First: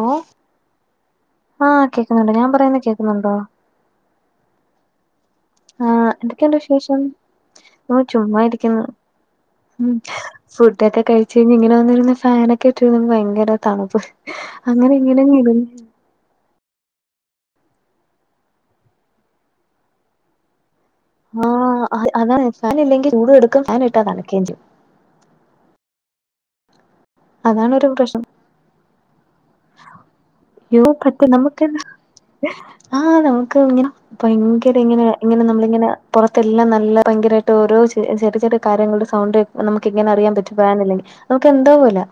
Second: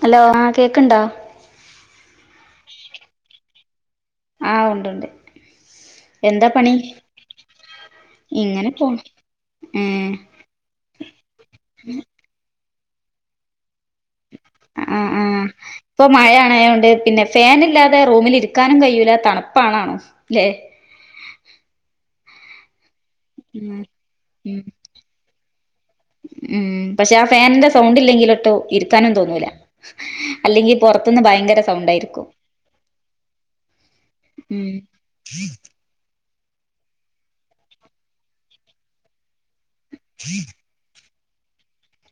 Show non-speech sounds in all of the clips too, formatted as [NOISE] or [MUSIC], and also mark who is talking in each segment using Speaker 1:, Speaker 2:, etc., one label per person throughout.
Speaker 1: Hello ആഹ് കേക്ക്ണ്ടാ
Speaker 2: ആഹ് കേക്കുന്നുണ്ട് ഞാൻ പറയുന്ന കേക്കുന്നുണ്ടോ
Speaker 1: ആഹ് ഉണ്ടുണ്ട്
Speaker 2: ആഹ് എന്തൊക്കെയുണ്ട് വിശേഷം ആഹ്
Speaker 1: ഇങ്ങനെ
Speaker 2: ചുമ്മായിരിക്കുന്ന്
Speaker 1: പോണ്
Speaker 2: ഉം
Speaker 1: ഏഹ്
Speaker 2: ഫുഡൊക്കെ കഴിച്ച് കഴിഞ്ഞിങ്ങനെ വന്നിരുന്ന് ഫാനൊക്കെ ഇട്ടിരുന്ന് ഭയങ്കര തണുപ്പ് അങ്ങനെ
Speaker 1: ആഹ് ആഹ്
Speaker 2: ഇങ്ങനെയങ്ങിരുന്ന്
Speaker 1: ഇപ്പൊ മയ ആണായോണ്ട് പിന്നെ ഫേനില്ലാതെ റൂമിലിരിക്കാനും കഴിയൂല തണുപ്പാണാണോ ല്ലേ
Speaker 2: ആഹ് അതെ അതാണ് ഫാനില്ലെങ്കി ചൂടു എടുക്കും
Speaker 1: ഉം
Speaker 2: ഫാനിട്ടാ തണ്ക്കേം
Speaker 1: ഉം
Speaker 2: ചെയ്യും
Speaker 1: ഉം പക്ഷെ ആ ഫാനിന്റെ
Speaker 2: അതാണ് ഒരു
Speaker 1: സൗണ്ട്
Speaker 2: പ്രശ്നം
Speaker 1: ഇല്ലെങ്കിലെട്ടോ ഇരിക്കാനും തോന്നൂല അല്ലെങ്കി
Speaker 2: യ്യോ പറ്റ
Speaker 1: പൊറത്തുന്ന് ഭയങ്കര
Speaker 2: നമുക്കെന്നാ
Speaker 1: സൗണ്ടായിരി
Speaker 2: ആഹ് നമുക്ക് ഇങ്ങനെ
Speaker 1: ഉം
Speaker 2: ഭയങ്കര ഇങ്ങനെ ഇങ്ങനെ നമ്മളിങ്ങനെ പുറത്തെല്ലാം നല്ല ഭയങ്കരായിട്ടോരോ ചെ ചെറിയ ചെറിയ കാര്യങ്ങളുടെ സൗണ്ട് നമുക്ക് ഇങ്ങനെ അറിയാൻ പറ്റും ഫാനില്ലെങ്കിൽ നമുക്ക് എന്തോ പോലാ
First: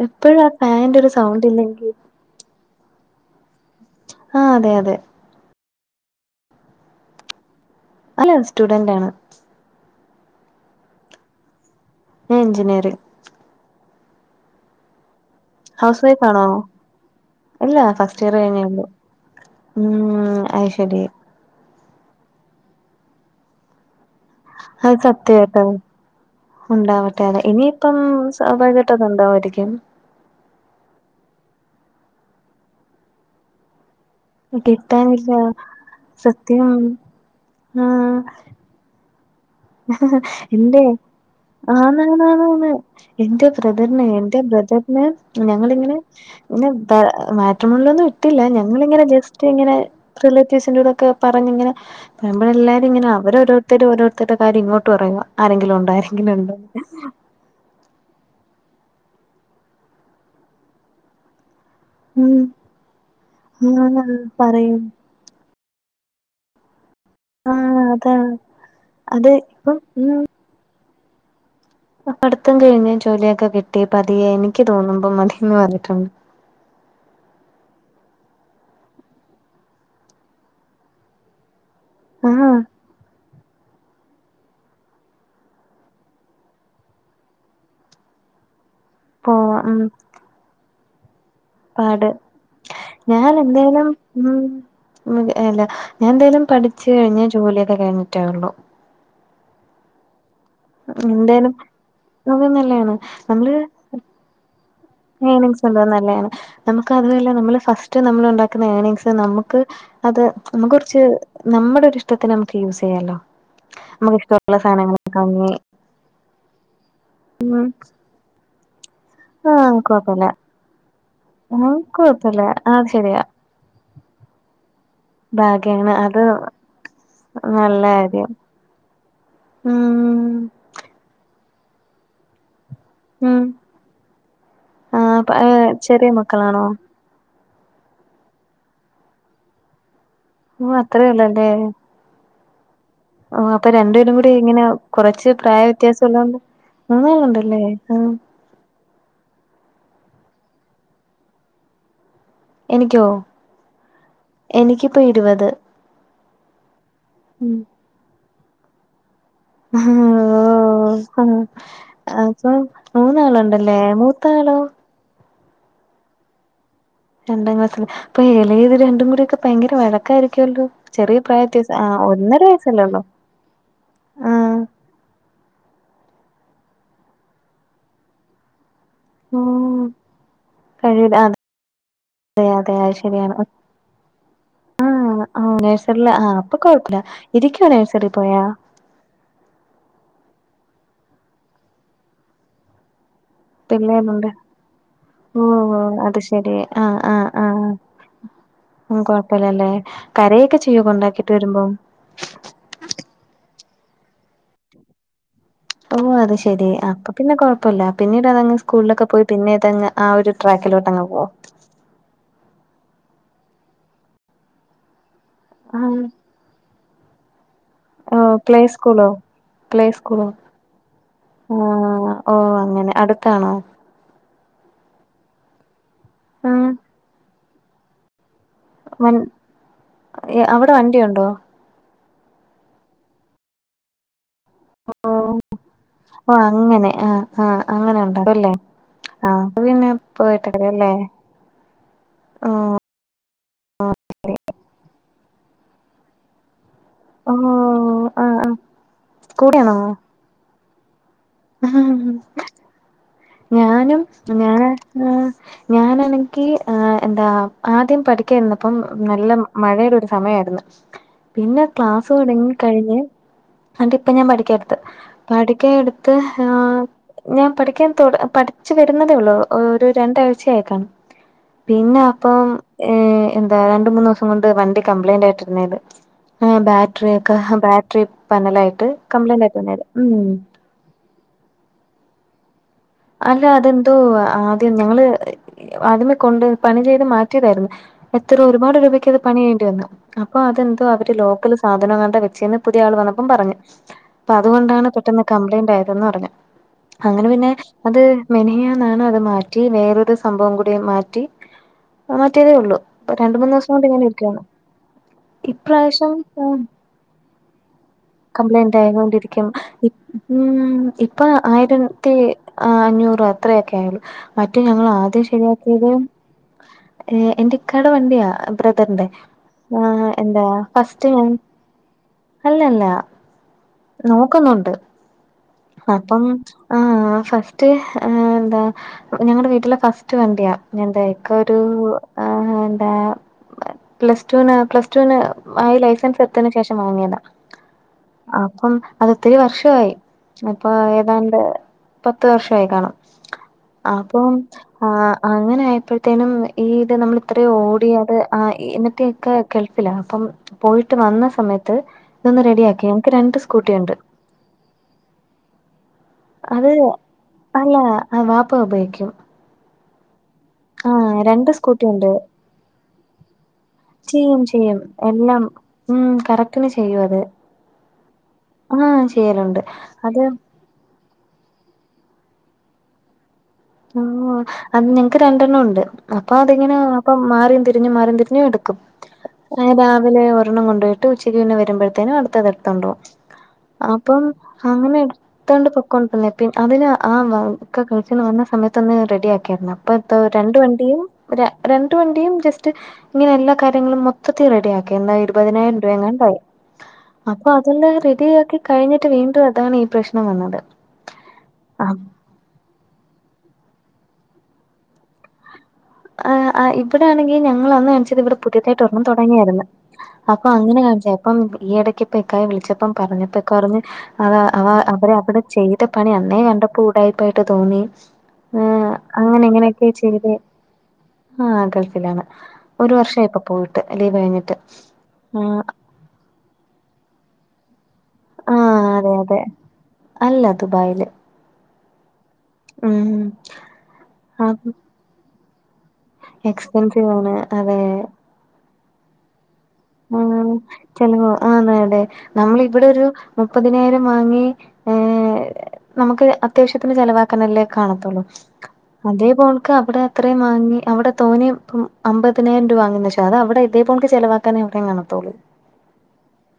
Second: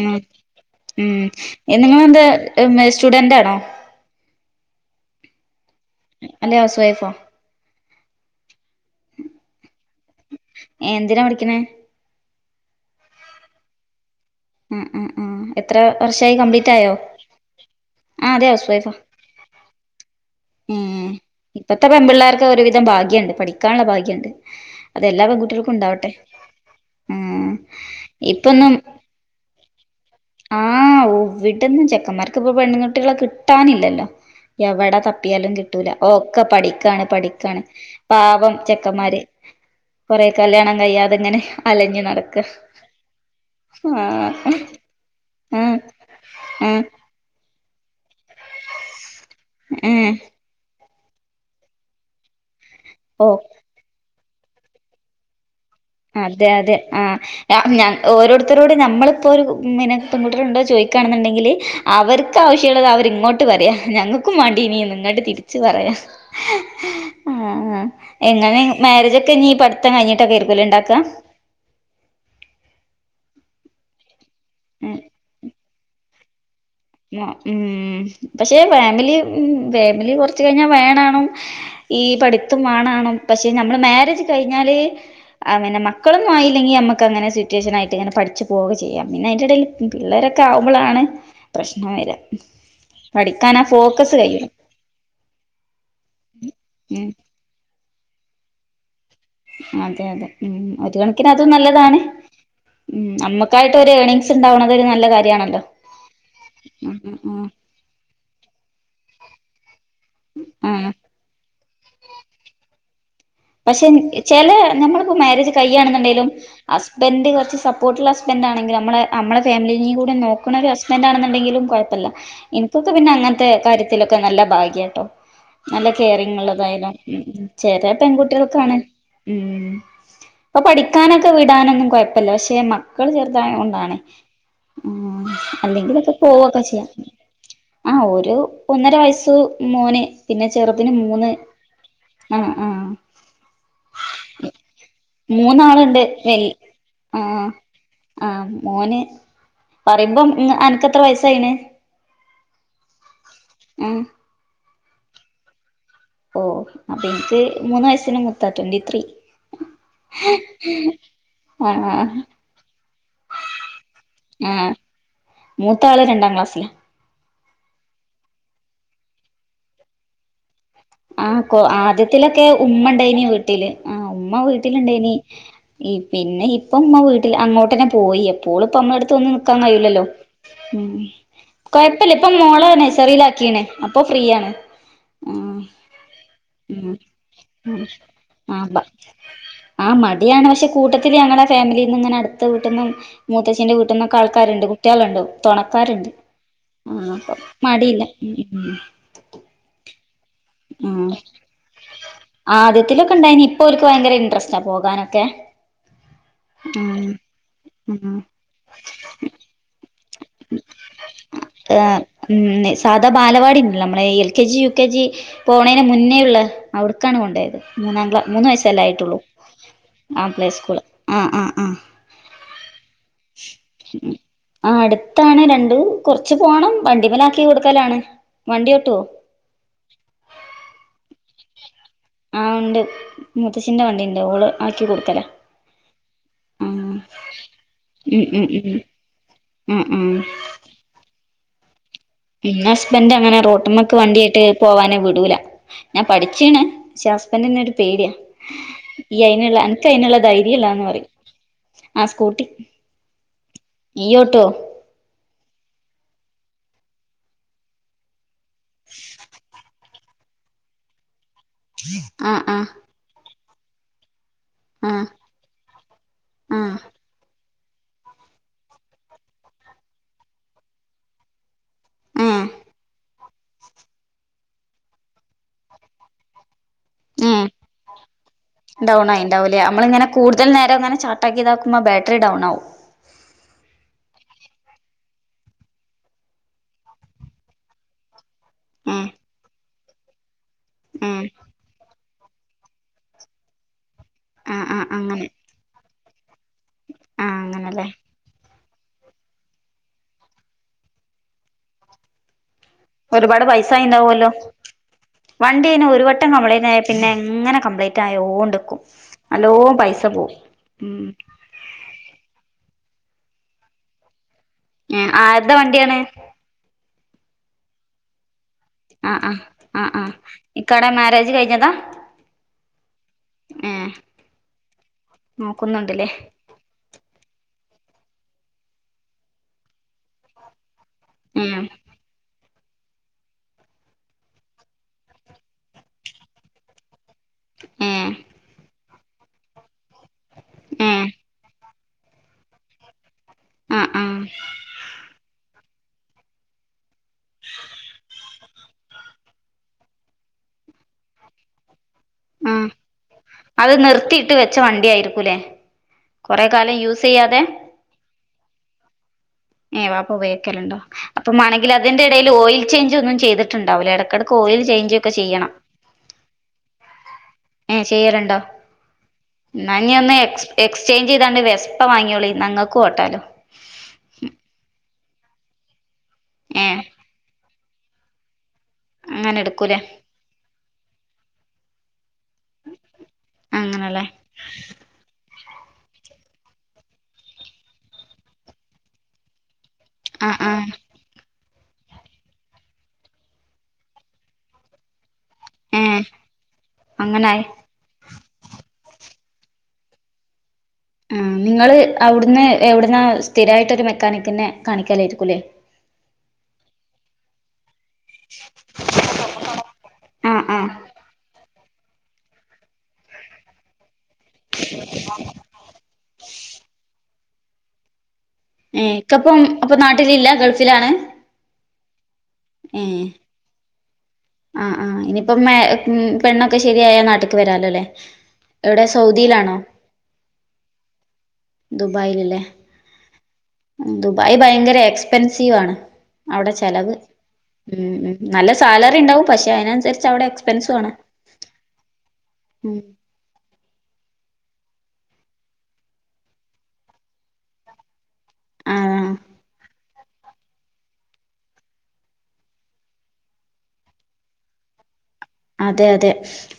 Speaker 1: ഉം
Speaker 2: എപ്പഴും ആ പാന്റൊരു
Speaker 1: ഉം എ നിങ്ങളെന്ത് എമ്മേ സ്റ്റുഡൻ്റാണോ
Speaker 2: ആഹ് അതെയതെ
Speaker 1: അല്ലേ ഹൗസ് വൈഫോ
Speaker 2: അല്ല സ്റ്റുഡൻ്റാണ്
Speaker 1: ഏന്തിനാ പഠിക്കുന്നേ
Speaker 2: എഞ്ചിനീയറിംഗ്
Speaker 1: ആഹ് ആഹ് ആഹ് എത്ര
Speaker 2: ഹൗസ്
Speaker 1: വർഷായി
Speaker 2: വൈഫാണോ
Speaker 1: കംപ്ലീറ്റ് ആയോ
Speaker 2: ഇല്ലാ
Speaker 1: ആഹ്
Speaker 2: ഫസ്റ്റിയറ്
Speaker 1: അതെ ഹൗസ്
Speaker 2: കഴിഞ്ഞേയുള്ളു
Speaker 1: വൈഫാ
Speaker 2: ഉം അയ്ശരി
Speaker 1: ഉം ഇപ്പത്തെ പെൺപിള്ളേർക്ക് ഒരുവിധം ഭാഗ്യണ്ട് പഠിക്കാന്ള്ള ഭാഗ്യണ്ട്
Speaker 2: അത്
Speaker 1: അതെല്ലാ
Speaker 2: സത്യാട്ടോ
Speaker 1: പെൺകുട്ടികൾക്കും ഉണ്ടാവട്ടെ
Speaker 2: ഉണ്ടാവട്ടെ അതെ
Speaker 1: ഉം
Speaker 2: ഇനിയിപ്പം
Speaker 1: ഇപ്പൊന്നും
Speaker 2: സ്വാഭാവികായിട്ടത് ഉണ്ടാവാരിക്കും
Speaker 1: ആഹ് ഓ വിടന്നും ചെക്കമ്മാര്ക്കിപ്പോ പെണ്ണ്ങ്‌കുട്ടികള കിട്ടാനില്ലല്ലോ എവട
Speaker 2: കിട്ടാനില്ല
Speaker 1: തപ്പിയാലും കിട്ടൂല ഓ ഒക്ക
Speaker 2: സത്യം
Speaker 1: പഠിക്ക്ആണ് പഠിക്ക്ആണ് പാവം ചെക്കമ്മാര്
Speaker 2: എൻ്റെ
Speaker 1: അലഞ്ഞു നടക്ക
Speaker 2: ആണാണാണാണ് എന്റെ ബ്രദറിനേ എൻ്റെ
Speaker 1: ആഹ്
Speaker 2: ബ്രദർ ന്നേ
Speaker 1: ആഹ്
Speaker 2: ഞങ്ങളിങ്ങനെ ഇങ്ങനെ
Speaker 1: ആഹ്
Speaker 2: ബാ മാട്രിമോണീലൊന്നും ഇട്ടില്ല ഞങ്ങളിങ്ങനെ ജസ് റ്റിങ്ങനെ
Speaker 1: ആഹ്
Speaker 2: റിലേറ്റീവ്സിൻ്റോടൊക്കെ പറഞ്ഞിങ്ങനെ നമ്മളെല്ലാരു ഇങ്ങനെ
Speaker 1: ഓ
Speaker 2: അവരോരോരുത്തരും ഓരോ റ്റത്തെ കാര്യം ഇങ്ങോട്ട് പറയുവാ ആരെങ്കിലും ഉണ്ടായ
Speaker 1: അതെയതെ ആഹ് അ ഉം ഞാൻ ഓരോരുത്തരോട് ഞമ്മളിപ്പോ ഒരു പിന്നെ പെൺകുട്ടര്ണ്ടോ ചോയിക്കാണെന്ന്ണ്ടെങ്കില്
Speaker 2: ഉം
Speaker 1: അവര്ക്കാവശ്യുള്ളത് അവരിങ്ങോട്ട് പറയാ
Speaker 2: ആഹ്
Speaker 1: ഞങ്ങക്കും
Speaker 2: പറയും
Speaker 1: വാണ്ടീനീന്നിങ്ങട്ട് തിരി ച്ച് പറയാ ആഹ് ആഹ് എങ്ങനെയിങ്ങ്
Speaker 2: അത്
Speaker 1: മാരേജൊക്കെ ഇനീ
Speaker 2: ഇപ്പം
Speaker 1: പഠിത്തം കഴിഞ്ഞിട്ടൊക്കേരിക്കുവല്ലേ ഇണ്ടാക്കാ
Speaker 2: പഠിത്തം കഴിഞ്ഞ് ജോലിയൊക്കെ കിട്ടി പതിയെ എനിക്ക്
Speaker 1: ഉം
Speaker 2: തോന്നുമ്പം മതീന്ന് പറഞ്ഞിട്ടുണ്ട്
Speaker 1: മാ ഉം പക്ഷേ ഫാമിലി ഉം ഫാമിലി കൊറച്ച് കഴിഞ്ഞാ വേണാണും ഈ
Speaker 2: ആഹ്
Speaker 1: പഠിത്തും വാണാണും പക്ഷേ ഞമ്മള് മാരേജ് കഴിഞ്ഞാല് ആഹ് പിന്നെ മക്കളൊന്നു ആയില്ലെങ്കി ഞമ്മക്കങ്ങനെ സിറ്റുവേഷനായിട്ടിങ്ങനെ പഠിച്ച് പോക ചെയ്യാം പിന്നെ
Speaker 2: പോ
Speaker 1: അയിൻ്റെടേല്
Speaker 2: ഉം
Speaker 1: പിള്ളേരൊക്കെ ആവുമ്പളാണ്
Speaker 2: പാട്
Speaker 1: പഠിക്കാൻ ആ
Speaker 2: ഞാനെന്തേലും
Speaker 1: ഫോക്കസ്
Speaker 2: ഉം
Speaker 1: കഴിയണം
Speaker 2: ഉം ഏ അല്ല ഞാനെന്തായാലും പഠിച്ച്
Speaker 1: ഉം
Speaker 2: കഴിഞ്ഞ് ജോലിയൊക്കെ കഴിഞ്ഞിട്ടേ ഒള്ളൂ
Speaker 1: അതെയതെ ഉം ഒരു കണക്കിനതും
Speaker 2: എന്തേലും
Speaker 1: നല്ലതാണ്
Speaker 2: അത് നല്ലയാണ്
Speaker 1: ഉം
Speaker 2: നമ്മള്
Speaker 1: നമ്മക്കായിട്ടൊരേണിങ് [INAUDIBLE]
Speaker 2: ഏണിങ്സ് ഉള്ളത് നല്ലതാണ് നമുക്ക്
Speaker 1: ഉം
Speaker 2: അത്ല്ല
Speaker 1: ഉം
Speaker 2: നമ്മള് ഫസ്റ്റ് നമ്മൾ ഉണ്ടാക്കുന്ന ഏണിങ്സ് നമുക്ക് അത് നമുക്ക്
Speaker 1: ആഹ്
Speaker 2: കുറച്ച് നമ്മുടൊരിഷ്ടത്തിന്. നമുക്ക് യൂസ് ചെയ്യാലോ?
Speaker 1: പക്ഷെ
Speaker 2: നമുക്ക്
Speaker 1: ചെല
Speaker 2: ഇഷ്ടമുള്ള സാധനങ്ങളൊക്കെ
Speaker 1: നഞമ്മളിപ്പോ
Speaker 2: വാങ്ങി
Speaker 1: മാരേജ് കയ്യയാണെന്നുണ്ടെിലും ഹസ്ബൻഡ് കുറച്ച്
Speaker 2: ഉം
Speaker 1: സപ്പോർട്ട്ള്ള ഇപ്പോ എന്താെങ്കിൽ നമ്മളൊ നമ്മളെ
Speaker 2: ആഹ്
Speaker 1: ഫാമിലിനികൂടി
Speaker 2: കൊഴപ്പല്ല
Speaker 1: നോക്കണ ഒരു ഹസ്ബൻറ് ആണെന്നണ്ടെങ്കിലും
Speaker 2: ഉം
Speaker 1: കുഴപ്പില്ല.
Speaker 2: കൊഴപ്പല്ല അത്
Speaker 1: എനിക്കൊക്കെ പിന്നെ
Speaker 2: ശരിയാ
Speaker 1: അങ്ങനത്തെ കാര്യത്തി ചെലർക്ക് നല്ല ഭാഗ്യ കേട്ടോ നല്ല
Speaker 2: ഭാഗ്യാണ് അത്
Speaker 1: കെയറിങ്ള്ളതായാലും ഉ ചൊ
Speaker 2: നല്ല കാര്യം
Speaker 1: പെൺകുട്ടികൾക്കാണ് ഉം
Speaker 2: ഉം
Speaker 1: ഇപ്പൊ പഠിക്കാനൊക്കെ വിടാനൊന്നും കുഴപ്പില്ല. പക്ഷെ മക്കൾ
Speaker 2: ഉം
Speaker 1: ചെറുതായോണ്ടാണ്. ഉം
Speaker 2: ആഹ് ചെറിയ
Speaker 1: അല്ലെങ്കിലൊക്കെ പോവൊക്കെ
Speaker 2: മക്കളാണോ
Speaker 1: ചെയ്യാം. ആഹ് ഒരു ഒന്നര വയസ്സ് മോന് പിന്നെ
Speaker 2: ഓ
Speaker 1: ചെറുതിന്
Speaker 2: അത്രേ
Speaker 1: മൂന്ന്. ആഹ് ആഹ്
Speaker 2: ഓഹ് അപ്പൊ രണ്ടുപേരും കൂടി ഇങ്ങനെ കൊറച്ച് പ്രായ
Speaker 1: മൂന്നാളുണ്ട്
Speaker 2: വ്യത്യാസം ഉള്ള
Speaker 1: വെൽ
Speaker 2: മുന് ആള്
Speaker 1: ആഹ്
Speaker 2: ണ്ടല്ലേ ആഹ്
Speaker 1: മോന് പറയുമ്പം അനക്ക്ത്ര വയസായിണ്.
Speaker 2: എനിക്കോ
Speaker 1: ആഹ്
Speaker 2: എനിക്കിപ്പോ ഇരുപത്.
Speaker 1: ഓ അപ്പൊ എനിക്ക്
Speaker 2: ഉം
Speaker 1: മൂന്ന് വയസിന് മുത്ത ട്വന്റി ത്രീ.
Speaker 2: ആഹ് ഒഹ് ഓഹ്
Speaker 1: ആഹ് ആഹ്
Speaker 2: അ അപ്പം മൂന്നാളുണ്ടല്ലേ മൂത്താളോ?
Speaker 1: മൂത്ത ആള് രണ്ടാം ക്ലാസ്സില്.
Speaker 2: രണ്ടാം ക്ലാസില് ഇപ്പൊ എളയത് രണ്ടും കൂടി ഒക്കെ ഭയങ്കര വഴക്കായിരിക്കുവല്ലോ? ചെറിയ
Speaker 1: ആഹ
Speaker 2: പ്രായ
Speaker 1: കൊ
Speaker 2: വ്യത്യാസം ആ ഒന്നര
Speaker 1: ആദ്യത്തിലൊക്കെ
Speaker 2: വയസ്സല്ലേ
Speaker 1: ഉമ്മ
Speaker 2: ഉള്ളൂ
Speaker 1: ഉണ്ടൈനി വീട്ടില് ആ ഉമ്മ വീട്ടിലിണ്ടേനി. പിന്നെ ഇപ്പംമ്മ വീട്ടിൽ അങ്ങോട്ട്ന്നെ പോയി. എപ്പോളും ഇപ്പ നമ്മളടു തോന്നും
Speaker 2: ഓ
Speaker 1: നിക്കാൻ കഴൂലല്ലോ ഉം
Speaker 2: കഴിയൂല അതെ
Speaker 1: കുഴപ്പമില്ല ഇപ്പം മോള്
Speaker 2: അതെ അത്
Speaker 1: നഴ്സറിയില
Speaker 2: ശരിയാണ്
Speaker 1: ആക്കീണ് അപ്പോ ഫ്രീ ആണ്.
Speaker 2: ആ ആ നഴ്സറിയില ആ അപ്പൊ കൊഴപ്പമില്ല ഇരിക്കുവ നഴ്സറിൽ പോയാ.
Speaker 1: [INAUDIBLE] ആ മടിയാണ് പക്ഷെ കൂട്ടത്തില് ഞങ്ങളെ ഫാമിലിന്ന് ഇങ്ങനെ അടുത്ത വിടീന്. മൂത്തചിന്റെ വീട്ടിൽ നിന്നൊക്കെ
Speaker 2: പിള്ളേരുണ്ട്
Speaker 1: ആൾക്കാരുണ്ട്. കുട്ടികളുണ്ട്
Speaker 2: ഓ ഓ
Speaker 1: തുണക്കാരുണ്ട്
Speaker 2: അത് ശെരി
Speaker 1: ആ
Speaker 2: ആഹ്
Speaker 1: അപ്പ മടിയില്ല. ഉം ഉം
Speaker 2: കുഴപ്പലല്ലേ കരയെക്കെ
Speaker 1: ഉം ആദ്യത്തിലൊക്കെ ഇണ്ടായിന് ഇപ്പൊ ഒള്ക്ക് ഭയങ്കര ഇൻട്രസ്റ്റാ പോകാനൊക്കെ.
Speaker 2: ഓഹ് അത് ശെരി
Speaker 1: ഉം
Speaker 2: അപ്പൊ പിന്നെ കുഴപ്പല്ലല്ല
Speaker 1: ഉം
Speaker 2: പിന്നീട് അതങ്ങ് സ്കൂളിലൊക്കെ പോയി. പിന്നെ ഇതങ്ങ് ആ ഒരു ട്രാക്കിലോട്ട്ങ് പോവും.
Speaker 1: എ ഉം സാധാ ബാലവാടി ഉണ്ടല്ലോ നമ്മളെ L K G, U K G. പോണേന്
Speaker 2: ആഹ്
Speaker 1: മുന്നേ ഉള്ള അവിടുക്കാണ് കൊണ്ടയത് മൂന്നാം ക്ലാ മൂന്ന വയസല്ലേ ആയിട്ടുള്ളൂ.
Speaker 2: പ്ളോ സ്കൂളോ
Speaker 1: ആഹ് പ്ലേ സ്കൂള് ആഹ്
Speaker 2: ആഹ് ഓ അങ്ങനെ അടുത്താണോ
Speaker 1: ആഹ് അടുത്താണ് രണ്ടും കുറച്ച്
Speaker 2: ഉം
Speaker 1: പോണം വണ്ടിമല് ആക്കി കൊടുക്കലാണ്. വണ്ടി ഓട്ടുവോ
Speaker 2: വൻ അവിടെ വണ്ടിയുണ്ടോ
Speaker 1: ആഹ് ഉണ്ട് മുത്തചിന്റെവണ്ടിണ്ട് ഓള് ആക്കി
Speaker 2: ഓ
Speaker 1: കൊടുക്കല.
Speaker 2: ഓ
Speaker 1: ആ
Speaker 2: അങ്ങനെ ആഹ് ആഹ് അങ്ങനെ
Speaker 1: ഉം ഉം
Speaker 2: ഉണ്ടാവല്ലേ
Speaker 1: ഉം
Speaker 2: ആ അത് പിന്നെ. [UNINTELLIGIBLE]
Speaker 1: ന്നെ
Speaker 2: ഓ
Speaker 1: ഹസ്ബൻഡ് അങ്ങനെ റോഡ്മ്മക്ക് വണ്ടിയട്ട് പോവാന് വിടൂല ഞാൻ പഠിച്ചിണ് പക്ഷേ
Speaker 2: ഓ
Speaker 1: ഹസ്ബൻഡ് ന് ഒരു പേടിയാ
Speaker 2: ആഹ് ആഹ്
Speaker 1: ഈ അയിനിള്ള ആനക്ക് അതിനുള്ള ധൈര്യം ഇല്ലാന്ന് പറയും.
Speaker 2: ആഹ്
Speaker 1: ആ സ്കൂട്ടി
Speaker 2: ഞാനും
Speaker 1: ഇയ്യോട്ടോ
Speaker 2: ഞൻ ആ ഞാനാണെങ്കി എന്താ ആദ്യം പഠി ഒക്കെന്ന്പ്പം നല്ല മഴയുടെ ഒരു സമയമായിരുന്നു. പിന്നെ ക്ലാസ്സ്
Speaker 1: ആ
Speaker 2: തുടങ്ങി
Speaker 1: ആ
Speaker 2: കഴിഞ്ഞ് വട്ടി ഇപ്പ ഞാൻ പഠിക്ക എടുത്ത്.
Speaker 1: ആ
Speaker 2: പഠിക്കാ എടുത്ത അ്
Speaker 1: ആ
Speaker 2: ഞാൻ പഠിക്കാൻ തു പഠിച്ചു വരുന്നതേ ഉള്ളൂ ഒരു രണ്ടാഴ്ചയക്കാണ്. പിന്നെ
Speaker 1: ആ
Speaker 2: അപ്പം ഏ ന്താ രണ്ട മൂന്ന് ദിവസം കൊ വണ്ടി കപ്ലയ്ന്റ് ആയിട്ടിരുന്ന ബ ഒഒക്കെ
Speaker 1: ഉം
Speaker 2: ബാറ്ററി പനല ആയിട്ട്
Speaker 1: ഡൗൺ
Speaker 2: കംപ്ലൈന്റ് ആയിട്ട്
Speaker 1: ആയിണ്ടാവൂലേ
Speaker 2: തന്ന ഉ
Speaker 1: നമ്മളിങ്ങനെ കൂടുതൽ നേരം അങ്ങനെ ചാർട്ടാക്കിയ ഇതാക്ക്പ ബറ്ററി ഡൗൺ ആകും
Speaker 2: അല്ല അതെന്തോ ആദ്യം ങ്ങള് ആദ്യമേ കൊണ്ട് പണി ചെയ്ത് മാറ്റിയതായിരുന്നു എത്ര ഒരുപാട്
Speaker 1: ഉം
Speaker 2: രൂപയ്ക്ക് അത് പണിയേണ്ടി വന്നു അപ്പോ അതെന്തോ അവര്
Speaker 1: ഉം
Speaker 2: ലോക്കൽ സാധനം കണ്ട വെച്ചന്ന് പുതിയ ആൾ വന്നപ്പം പറഞ്ഞു അപ്പൊ
Speaker 1: ആ ആ
Speaker 2: അതുകൊണ്ടാണ് പെട്ടെന്ന്
Speaker 1: അങ്ങനെ
Speaker 2: കംപ്ലൈന്റ് ആയതെന്ന് പറഞ്ഞു
Speaker 1: ആ
Speaker 2: അങ്ങനെ പിന്നെ
Speaker 1: അങ്ങനല്ലേ
Speaker 2: മെനിയന്നാണ് അത് മാറ്റി വേറൊരു സംഭവം കൂടി മാറ്റി മാറ്റിയതേ ഉള്ളൂ ഇപ്പൊ രണ്ട്
Speaker 1: ഒരുപാട്
Speaker 2: മൂന്ന് ദിവസം കൊണ്ട് ഇങ്ങനെ
Speaker 1: പൈസായിണ്ടാവല്ലോ
Speaker 2: ഇരിക്കുവാണ്
Speaker 1: വണ്ടി അയ്ന് ഒരു
Speaker 2: ഇപ്രാവശ്യം
Speaker 1: വട്ടം
Speaker 2: ആ
Speaker 1: കംപ്ലൈന്റ് ആയ പിന്നെ എങ്ങനെ കംപ്ലൈന്റ്
Speaker 2: കംപ്ലൈന്റ്
Speaker 1: ആയോണ്ട്ക്കും
Speaker 2: ആയികൊണ്ടിരിക്കും
Speaker 1: നല്ലോ പൈസ പോവും ഉം
Speaker 2: ആയിരത്തി അഞ്ഞൂറ് അത്രയൊക്കെ ആയുള്ളൂ മറ്റേ ഞങ്ങ
Speaker 1: ഏഹ്
Speaker 2: ആദ്യം
Speaker 1: ആര്ടെ
Speaker 2: ശരിയാക്കിയത
Speaker 1: വണ്ടിയാണ്
Speaker 2: എന്റെ ഇക്കാടെ വണ്ടിയാ ബ്രെ
Speaker 1: ആഹ് ആഹ് ആഹ് ആഹ്
Speaker 2: എന്താ
Speaker 1: ഇക്കാടെ
Speaker 2: ഫസ്റ്റ് ഞാൻ
Speaker 1: മാരേജ് കഴിഞ്ഞതാ
Speaker 2: അല്ലല്ല
Speaker 1: ഏഹ്
Speaker 2: നോക്കുന്നുണ്ട്
Speaker 1: നോക്കുന്നുണ്ട്ല്ലേ
Speaker 2: അപ്പം ആഹ് ഫസ്റ്റ് എന്താ ഞങ്ങളടെ വീട്ടിലെ ഫസ്റ്റ് വണ്ടിയാന്ത ക്ക ഒരു
Speaker 1: ഏഹ്
Speaker 2: ആഹ് എന്താ പ്ലസ്റ്റുന് പ്ലസ് ടുവിന് ആ ലൈസൻസ് എത്തതിന് ശേഷം വാങ്ങിയതാ
Speaker 1: ഏഹ്
Speaker 2: അപ്പം അത്ത്തിരി വർഷമായി. ഇപ്പൊ
Speaker 1: ഏഹ്
Speaker 2: ഏതാണ്ട് പത്ത് വർഷയി കാണും.
Speaker 1: ആഹ് ആഹ്
Speaker 2: അപ്പം ആ അങ്ങനെ ആയപ്പോഴത്തേനും ഈ ഇത് നമ്മള് അത്ര ഓടിയ അത് ആ ഇന്നത്തെെയൊക്കെ ഗൾഫിലാ അപ്പം പോയിട്ട് വന്ന സമയത്ത് ഇതൊന്ന് റെഡിയാക്കി നമക്ക് രണ്ട് സ്കൂട്ടി ഉണ്ട്
Speaker 1: ഇട്ട് വെച്ച വണ്ടി ആയിരിക്കൂല്ലേ കൊറെ
Speaker 2: അത്
Speaker 1: കാലം യൂസ് ചെയ്യാതെ
Speaker 2: അല്ല അ വാപ്പ ഉപയോഗിക്കും
Speaker 1: ഏ വ അപ്പ ഉയോഗക്കലുണ്ടോ
Speaker 2: ആഹ്
Speaker 1: അപ്പം
Speaker 2: രണ്ട്
Speaker 1: ആണെങ്കിൽ
Speaker 2: സ്കൂട്ടി
Speaker 1: അതിന്റെ
Speaker 2: ഉണ്ട്
Speaker 1: ഇടയിൽ ഓയിൽ ചേഞ്ച് ഒന്നും ചെയ്ത് ണ്ടാവില്ലോ ഇടക്കെടെ
Speaker 2: ചെയ്യും
Speaker 1: കോയിൽ
Speaker 2: ചെയ്യും
Speaker 1: ചേഞ്ച ഒക്കെ
Speaker 2: എല്ലാം
Speaker 1: ചെയ്യണം
Speaker 2: ഉം കറക്ടന് ചെയ്യും അത്
Speaker 1: ഏഹ ചെയ്യറുണ്ടോ
Speaker 2: ആഹ് ചെയ്യലുണ്ട്
Speaker 1: എന്ന ഒന്ന്
Speaker 2: അത്
Speaker 1: എക്സ് എക്സ്ചേഞ്ച് ചെയ്താണ്ട് വിസ്പ വാങ്ങോളി ങ്ങൾക്ക്ഒട്ടാലോ
Speaker 2: ആ അത് ഞങ്ങക്ക് രണ്ടെണ്ണം ഉണ്ട് അപ്പൊ അതങ്ങനെ
Speaker 1: ഏഹ്
Speaker 2: ഇപ്പം മാറിം തിരിഞ്ഞും മാറിം തിരിഞ്ഞും ഇട്ക്കും അങ്ങനെ രാ വിലെ ഒരെണ്ണം കൊണ്ടോയിട്ട് ഉച്ചെക്ക് പിന്നെ വെരുമ്പോഴ്ത്തേനും അട്ത്തെത് ഇട്ത്ത് കൊണ്ടോവും
Speaker 1: അങ്ങനെല്ലേ
Speaker 2: അപ്പം അവനെ എട്ത്താണ്ട് പൊക്കോണ്ട് ഇര്ന്നെ പിൻ അവെൻ ആ വാ ഒക്കെ കഴിച്ചാണ്ട് വന്ന് സമയത്തൊന്ന് റെഡി ആക്കിയായ്ര്ന്നു അപ്പ ഇട്ത്ത
Speaker 1: ആഹ്
Speaker 2: രണ്ട്
Speaker 1: ആഹ്
Speaker 2: വണ്ടിയും ര രണ്ട് വണ്ടിയും ജസ്റ്റ് ഇങ്ങനെ എല്ലാ കാര്യങ്ങളും മൊത്ത ത്തി റെഡി ആക്കി എന്നാ ഇരുപതിനായിരം രൂപ
Speaker 1: ഏഹ്
Speaker 2: എങ്ങാണ്ടോ ആയി
Speaker 1: അങ്ങനായി
Speaker 2: അപ്പ ഇതൊന്ന് റെഡി ആക്കി കഴിഞ്ഞ്ട്ട് വീണ്ടും അതാണ് ഈ പ്രശ്നം വന്നെത്
Speaker 1: ആഹ് നിങ്ങെൾ അവുട്ന്ന് എവ്ട്ന്നാ സ്ഥിരായിട്ട് ഒര് മെക്കാനിക്കിനെ കാണിക്കലായിരിക്കും ലെ?
Speaker 2: ആ ഇവിടെ ആണെങ്കിൽ ഞങ്ങ നമ്മെൾ അന്ന് കാണിച്ചെത് ഇവെടെ പുതിയെതായിട്ട് ഒരെണ്ണം തൊടങ്ങിയാര്ന്ന് അപ്പ
Speaker 1: ആഹ് ആഹ്
Speaker 2: അങ്ങനെ കാണ്ച്ചായിര് ഇപ്പം ഈ എടെക്ക് ഇപ്പം ഇക്കായെ വിളിച്ചെപ്പം പറഞ്ഞപ്പം ഇക്ക പറഞ്ഞ് അത് അവ അവെര് അവിടെ ചെയ് ത്തെ പണി അന്നേ കണ്ടപ്പം ഉടായിപ്പ് ആയിട്ട് തോന്നി ആഹ്
Speaker 1: ഏഹ് ഇക്ക അപ്പം
Speaker 2: അങ്ങനെ
Speaker 1: അപ്പം
Speaker 2: ഇങ്ങനെയൊക്കെ
Speaker 1: നാട്ടിൽ
Speaker 2: ചെയ്ത്
Speaker 1: ഇല്ലാ? ഗൾഫിലാണ്
Speaker 2: ആഹ് ഗൾഫിലാണ് ഒരു
Speaker 1: ഏഹ്
Speaker 2: വർഷം ആയി ഇപ്പ പോയിട്ട് ലീവ് കഴിഞ്ഞ്
Speaker 1: ആഹ് ആഹ് ഇനിയിപ്പം മേ ഉം പെണ്ണൊക്കെ ശെരി ആയാ നാട്ട്ക്ക് വെരാലോലെ എവ്ടെ
Speaker 2: ആഹ് അതെ അതെ
Speaker 1: സൗദിലാണോ?
Speaker 2: അല്ല ദുബായില്
Speaker 1: ദുബായിൽ ലെ
Speaker 2: ഉം
Speaker 1: ഉം ദുബായ്
Speaker 2: ആഹ്
Speaker 1: ഭയങ്കര എക്സ്പെൻസീവ് ആണ്. അയുടെ ചെലവ്
Speaker 2: എക്സ്പെൻസീവ് ആണ് അതെ
Speaker 1: ഉം ഉം നല്ല സാലെറി ഇണ്ടാവും പക്ഷെ അയിന് അന്സെര്
Speaker 2: ആഹ് ചെലവോ ആന്ന് ലെ നമ്മെൾ
Speaker 1: ഉം
Speaker 2: ഇവെടെ ഒരു മുപ്പതിനായിരം വാങ്ങി ഏഹ് നമുക്ക് അത്യാവശ്യത്തിന് ചെലവാക്കാന് അല്ലെ കാണത്തൊള്ളു
Speaker 1: ആഹ്
Speaker 2: അതേ പോണ്ക്ക് അവ്ടെ ഇത്രേം വാങ്ങി അവ്ടെ തോനെ ഇപ്പം അമ്പതിനായിരം രൂപ വാങ്ങുന്നെച്ചാ അത് അവ്ടെ ഇതേ പോണ്ക്ക് ചെലെവാ തെന്നെ ഇവ്ടെം കാണത്തൊള്ളു
Speaker 1: അതെ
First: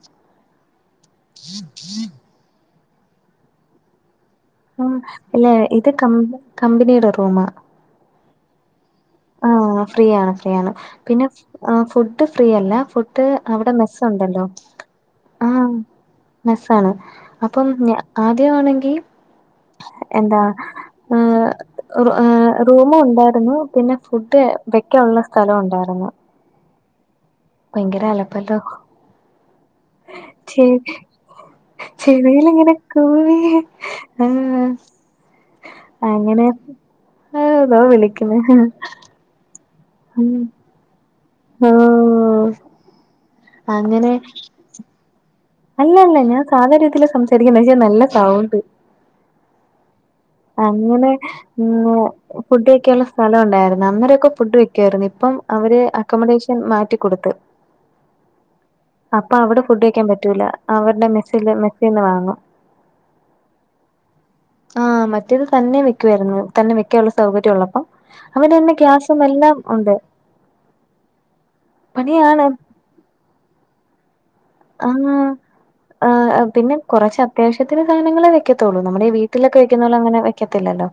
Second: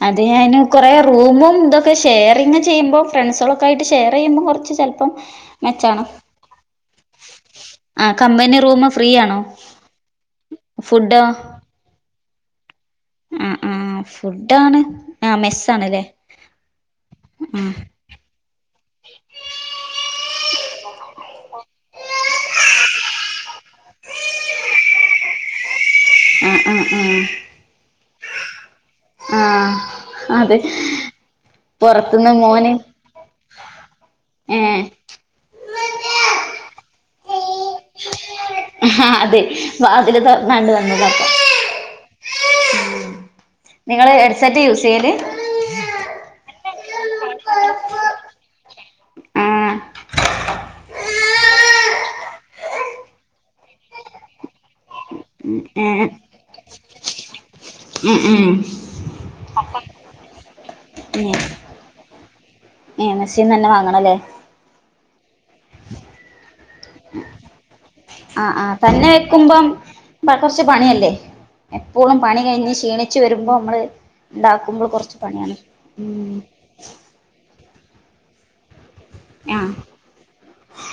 Speaker 1: അതെ അയിന് കൊറേ റൂമും ഇതും ഒക്കെ ഷെയറിങ്ങ് ചെയ്യുമ്പോ ഫ്രണ്ട്സാളൊക്കെ ആയിട്ട് ഷെയെർ ചെയുമ്പോ കൊർച്ച്
Speaker 2: ഉം അല്ല ഇത് കമ്പ കമ്പനിയുടെ റൂമാ
Speaker 1: ആഹ് കമ്പനി റൂമാ
Speaker 2: ആഹ് ഫ്രീയാണ് ഫ്രീയാണ്
Speaker 1: ഫുഡോ
Speaker 2: പിന്നെ ഫു ഫുഡ് ഫ്രീ അല്ല ഫു ഡ്
Speaker 1: ആഹ്
Speaker 2: അവ്ടെ മെസ്സ്
Speaker 1: ആഹ്
Speaker 2: ഉണ്ടല്ലോ
Speaker 1: ഫുഡാണ്
Speaker 2: ആഹ്
Speaker 1: മെസ്സാണല്ലേ
Speaker 2: മെസ്സാണ് അപ്പം
Speaker 1: ആഹ്
Speaker 2: ഞാ ആദ്യവാണെങ്കി എന്താ ഏഹ് റു ഏഹ് റൂമ് ഉണ്ടായിരുന്നു പിന്നെ ഫുഡ് വെക്കായുള്ള സ്ഥലം ഉണ്ടായിരുന്നു
Speaker 1: ആഹ് ആഹ് ആഹ്
Speaker 2: ഭയങ്കര അലപ്പല്ലോ
Speaker 1: ആഹ് അതെ പൊറത്തുന്ന്
Speaker 2: ചെവിയിൽ
Speaker 1: മോന്
Speaker 2: ഇങ്ങനെ കൂവി ആഹ്
Speaker 1: ഏഹ്
Speaker 2: അങ്ങനെ അഹ് ഇതോ വിളിക്ക്ണ്
Speaker 1: ആഹ് അത് വാതിൽ തൊർന്നാണ്ട് വന്ന്
Speaker 2: ഓഹ്
Speaker 1: നിങ്ങെൾ
Speaker 2: അങ്ങനെ
Speaker 1: ഹെഡ്സെറ്റ് യൂസ് ചെയ്യൽ
Speaker 2: അല്ല അല്ല ഞാ സാധാ രീതിയിലാ സംസാരിക്ക്ന്നെ പക്ഷേ നല്ല സൗണ്ട്
Speaker 1: ആഹ്
Speaker 2: അങ്ങനെ ഇന്ന് ഫുഡ് വെക്കായുള്ള സ്ഥലോം ഉണ്ടായിരുന്നു അന്നേരം ഒക്കെ ഫുഡ് വെക്കു ആയിരുന്നു ഇപ്പം അവെര്
Speaker 1: ഏഹ്
Speaker 2: അക്കോമഡേഷെൻ മാറ്റിക്കൊട്ത്ത്
Speaker 1: ഉം
Speaker 2: അപ്പം അവ്ടെ ഫുഡ് വെക്കാൻ പറ്റൂലാ അവര്ടെ മെസ്സില് മെസ്സിന്ന് വാങ്ങും
Speaker 1: ഏഹ് മെസ്സിന്ന് തന്നെ വാങ്ങണം ലെ
Speaker 2: ആഹ് മറ്റെത് തന്നെ വെക്കുവായിരുന്നു തന്നെ വെക്കുവാ ഉള്ള സൗകര്യം ഉള്ളപ്പം
Speaker 1: ആഹ്
Speaker 2: അവരന്നെ
Speaker 1: ആഹ് തന്നെ
Speaker 2: ഗ്യാസും എല്ലാം
Speaker 1: വെക്കുമ്പം
Speaker 2: ഉണ്ട്
Speaker 1: പ കൊർച്ച് പണി അല്ലെ? എപ്പോളും പണി
Speaker 2: പണിയാണ്
Speaker 1: കഴിഞ്ഞ് ക്ഷീണി ച്ച് വെരുമ്പോ നമ്മെൾ ഇണ്ടാക്കുമ്പെൾ കൊർച്ച് പണിയാണ് ഉം
Speaker 2: കൊറച്ച് അത്യാവശ്യത്തിന് സാനങ്ങളെ വെക്കത്തൊള്ളു നമ്മുടെ വീട്ടിലൊക്കെ
Speaker 1: ആഹ്
Speaker 2: വെക്കുന്ന പോലെ അങ്ങനെ വെക്കത്തില്ലല്ലോ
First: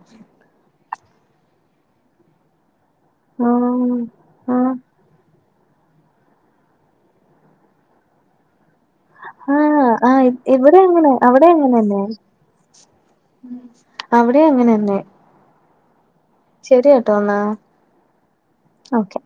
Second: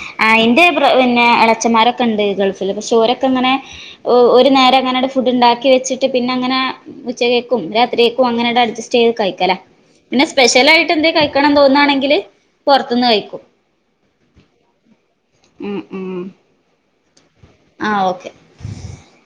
Speaker 1: [UNINTELLIGIBLE] പിന്നെ എളച്ചമ്മാരൊക്കെ ഇണ്ട് ഗൾഫിൽ പക്ഷെ ഓരൊക്കെ ഇങ്ങനെ
Speaker 2: ആഹ്
Speaker 1: ഓ ഒരു
Speaker 2: ആഹ്
Speaker 1: നേരം ഇങ്ങനെ ഇണ്ട് ഫുഡ്ണ്ടാക്കി വെച്ച്ട്ട് പിന്നങ്ങനെ ഉച്ചക്കേക്കും രാത്രിക്കേക്കും അങ്ങനണ്ട് അഡ്ജസ്റ്റ് ചെയ്ത് കയ് ക്കല
Speaker 2: ആഹ്
Speaker 1: പിന്നെ
Speaker 2: ആഹ് ഇവിടെ
Speaker 1: സ്പെഷ്യലായിട്ട് എന്തേലും കഴിക്കണന്ന് തോന്നാണെങ്കില് പുറത്തുന്ന് കഴിക്കും
Speaker 2: അവിടേം അങ്ങനെന്നെ
Speaker 1: ഉം ഉം
Speaker 2: ശെരിയെ ട്ടോന്നാ
Speaker 1: ആ ഓക്കെ
Speaker 2: ഓക്കെ